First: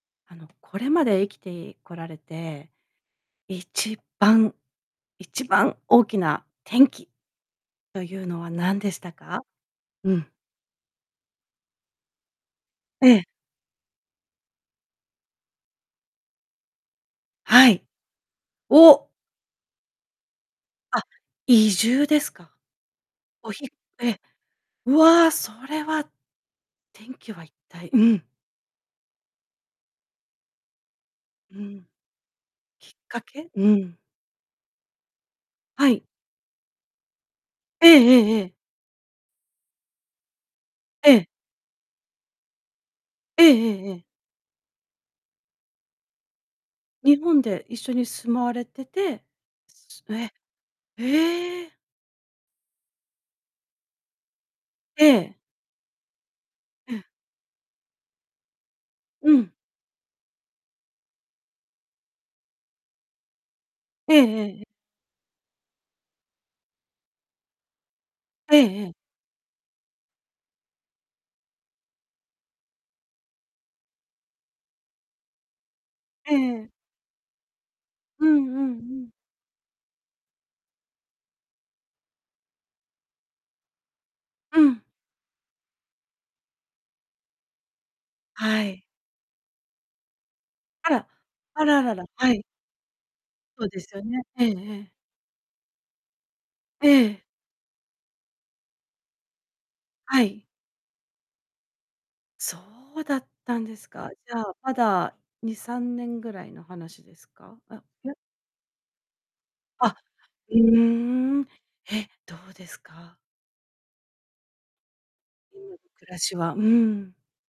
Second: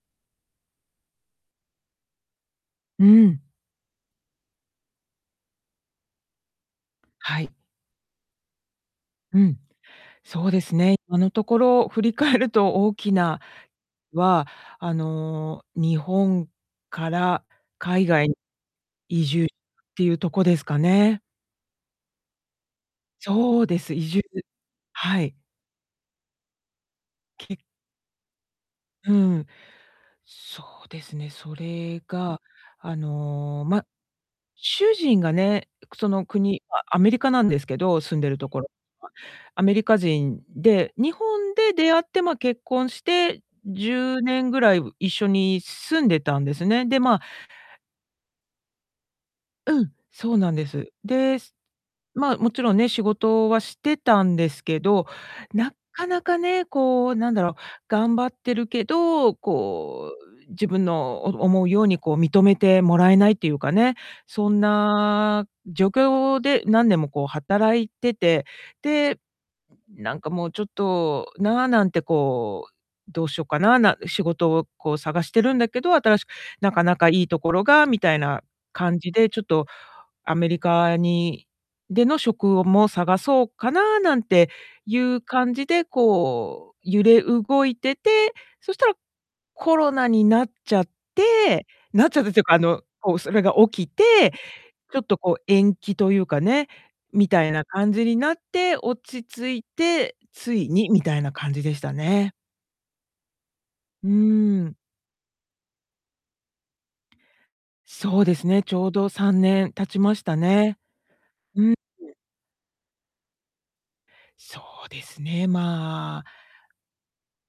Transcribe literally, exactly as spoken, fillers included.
あのこれまで生きていこられて。うん。一番、一番大きな転機はい。というのは何でしたうか？ん、うん。そうですね、今のところ振り返ると大えきえ。なは、あの日本からはい。海外移住っお！ていうとこですかあ、ね。移住ですか？おそひうです。移ええ、住、うはわ、い。それは転機は一き体、うん。うん。そうですね、そうん。れが、きっあかけ？の、うま、ん。主人がね、はい。その国、アアメリカなんですけええど、住えんでるええとえ。ころ。アメリカ人で、え日え。本で出会って、ま、結婚してえええええじゅえ。うねんぐらい一緒に住んでたんですね。で、ま日あ本で一緒に住まわれてて、うん、すえ、そうなんです。で、ええ。ま、もちろんね、仕事はしてたんですけえど、え。なかなかね、うん。こう、なんだろう、頑張ってるけうど、ん。こう、自分のお思うようにこう認めてもらえないっていうかね、えええそえ、んえ。な状況で何年もこう働いてて、ええええ。で、なんかもうちょっとななんてこう、どうしようかな、な仕事をこう探してるんだけど、新しく、ええ。なかなかいいところが、みたいうなんうんう感じん。で、ちょっとアメリカにでの職をも探そうかななんてうん。いう感じで、こう、揺れ動いてて、はそしい。たら、コロナになっちゃっあら、あて、ららら、なっちゃったっはていい。うかあの、こう、それがそうで起きすよね。て、ええええ。ちょっとこう延期というかね、ええ。みたいな感じになって、落ち着いて、はい。ついにみたいな感じでしたね。そうだったんですうか。じゃあーまん。だに、さんねんぐらいの話ですか？あ、やそうですね、ちょうどさんねん経あ。ちましたうーね。ん、うん。え、どうですか？そうですね、うん、暮らまあしは、うん。